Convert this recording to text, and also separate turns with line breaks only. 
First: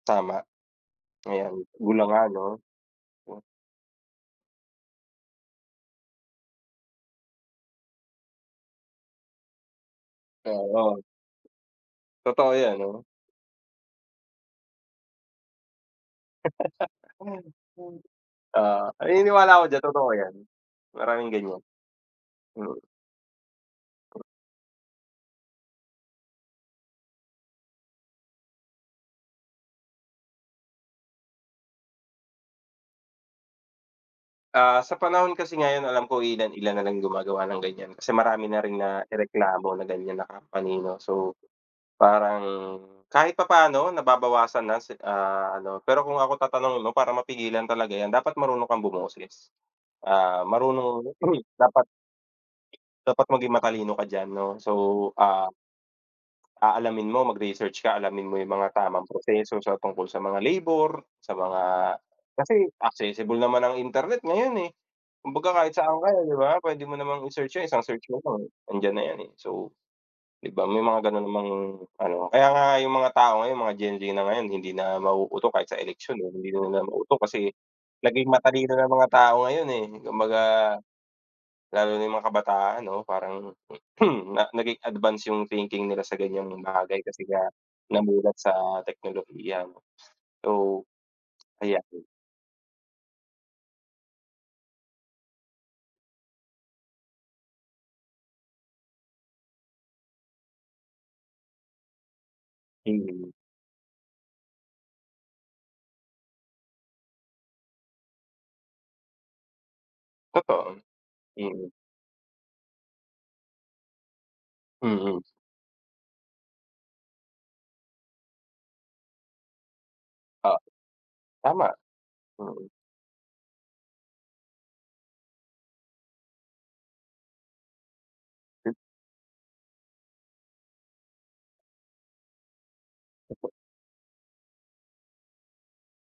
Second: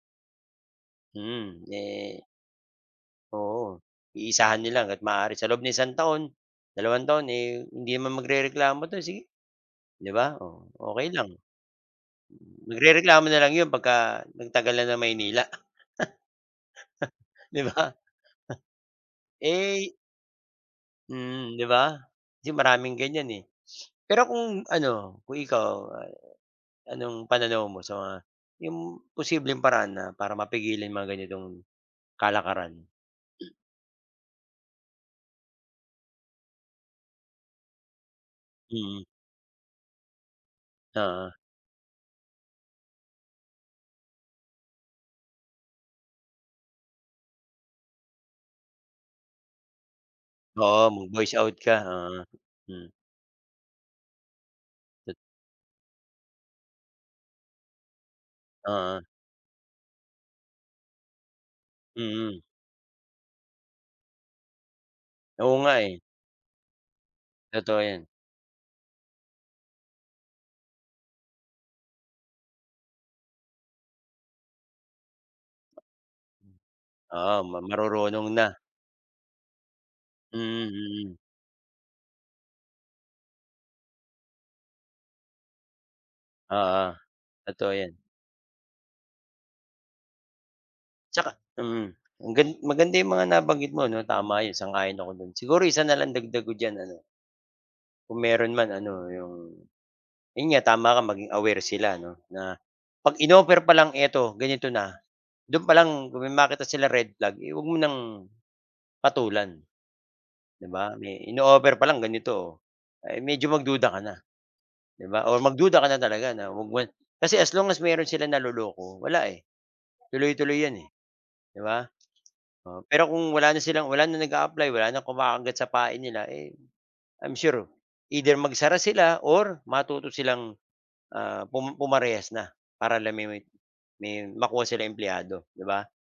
Tama. Ayan
Mm, ne
hula nga 'no?
oo iisahan nila hanggat maaari sa loob ng isang taon, dalawang taon, eh, hindi naman magrereklamo 'to sige, 'di ba, oh,
Oo.
okey lang.
Totoo 'yan, 'no?
Magrereklamo na lang 'yon pagka nagtagal na ng Maynila 'di ba?
Oo, naniniwala ako diyan
Eh
totoo 'yan, maraming
hmm,
gan'yan.
'di ba? Kasi
Hmm.
maraming gan'yan, eh. Pero kung ano, kung ikaw anong pananaw mo sa mga 'yong posibleng paraan na para mapigilin mga ganitong kalakaran?
Ah, sa panahon kasi ngayon alam ko ilan-ilan nalang gumagawa ng gan'yan, kasi marami na rin
Mm.
naireklamo ng gan'yan na company, 'no?
Oo.
So, parang kahit papaano nababawasan na si ah, ano pero kung ako tatanungin mo parang mapigilan talaga 'yan dapat marunong kang bumoses, ah,
Oo,
marunong
mag-voice out ka,
dapat,
oo, mm.
dapat maging matalino ka diyan, 'no? So, ah, aalamin mo mag-research ka alamin mo yung mga
Oo.
tamang proseso sa tungkol sa mga labor, sa mga
Mm.
kasi accessible naman ang internet ngayon, eh. Kumbaga
Oo
kahit
nga,
saan
eh.
ka, eh, 'di ba? Puwede mo namang i-search yung isang
Totoo
search
'yon.
mo nandiyan na 'yan, eh, so 'di ba? May mga gano'n namang ano kaya nga yung mga tao ngayon mga Gen Z na ngayon hindi na mauuto kahit sa eleksyon, eh, hindi naman mauto
Oo,
kasi
marurunong
naging
na.
matalino ng mga tao ngayon, eh, kumbaga,
Mm, mm.
lalo na yung mga kabataan 'no, parang naging advance yung thinking nila sa ganya'ng
Oo,
bagay kasi nga
totoo 'yan
namulat sa teknolohiya, so
Tsaka,
ayan.
hmm, ang gali maganda 'yong mga nabanggit mo, 'no? Tama 'yon sang-ayon ako do'n. Siguro isa na lang dagdag ko diyan ano, kung meron man ano, 'yong 'yon nga tama ka maging aware sila 'no, na 'pag
Mm.
in-offer pa lang eto ganito na do'n pa lang 'pag may makita sila red flag, eh, huwag mo ng patulan, 'di
Totoo,
ba? May
mm.
in-o-offer pa lang ganito. Oo medyo magduda ka na, 'di
Mm.
ba? Oo mag-duda ka na talaga na kasi as long as meron silang naloloko wala, eh,
Oh.
tuloy-tuloy 'yan, eh, 'di
Tama,
ba?
mm.
Oo pero kung wala na silang wala na nag-a-apply wala na kumakagat sa pain nila, eh, I'm sure either magsara sila or matuto silang, ah, pum-pumarehas na para la me me may makuha sila empleyado, 'di ba?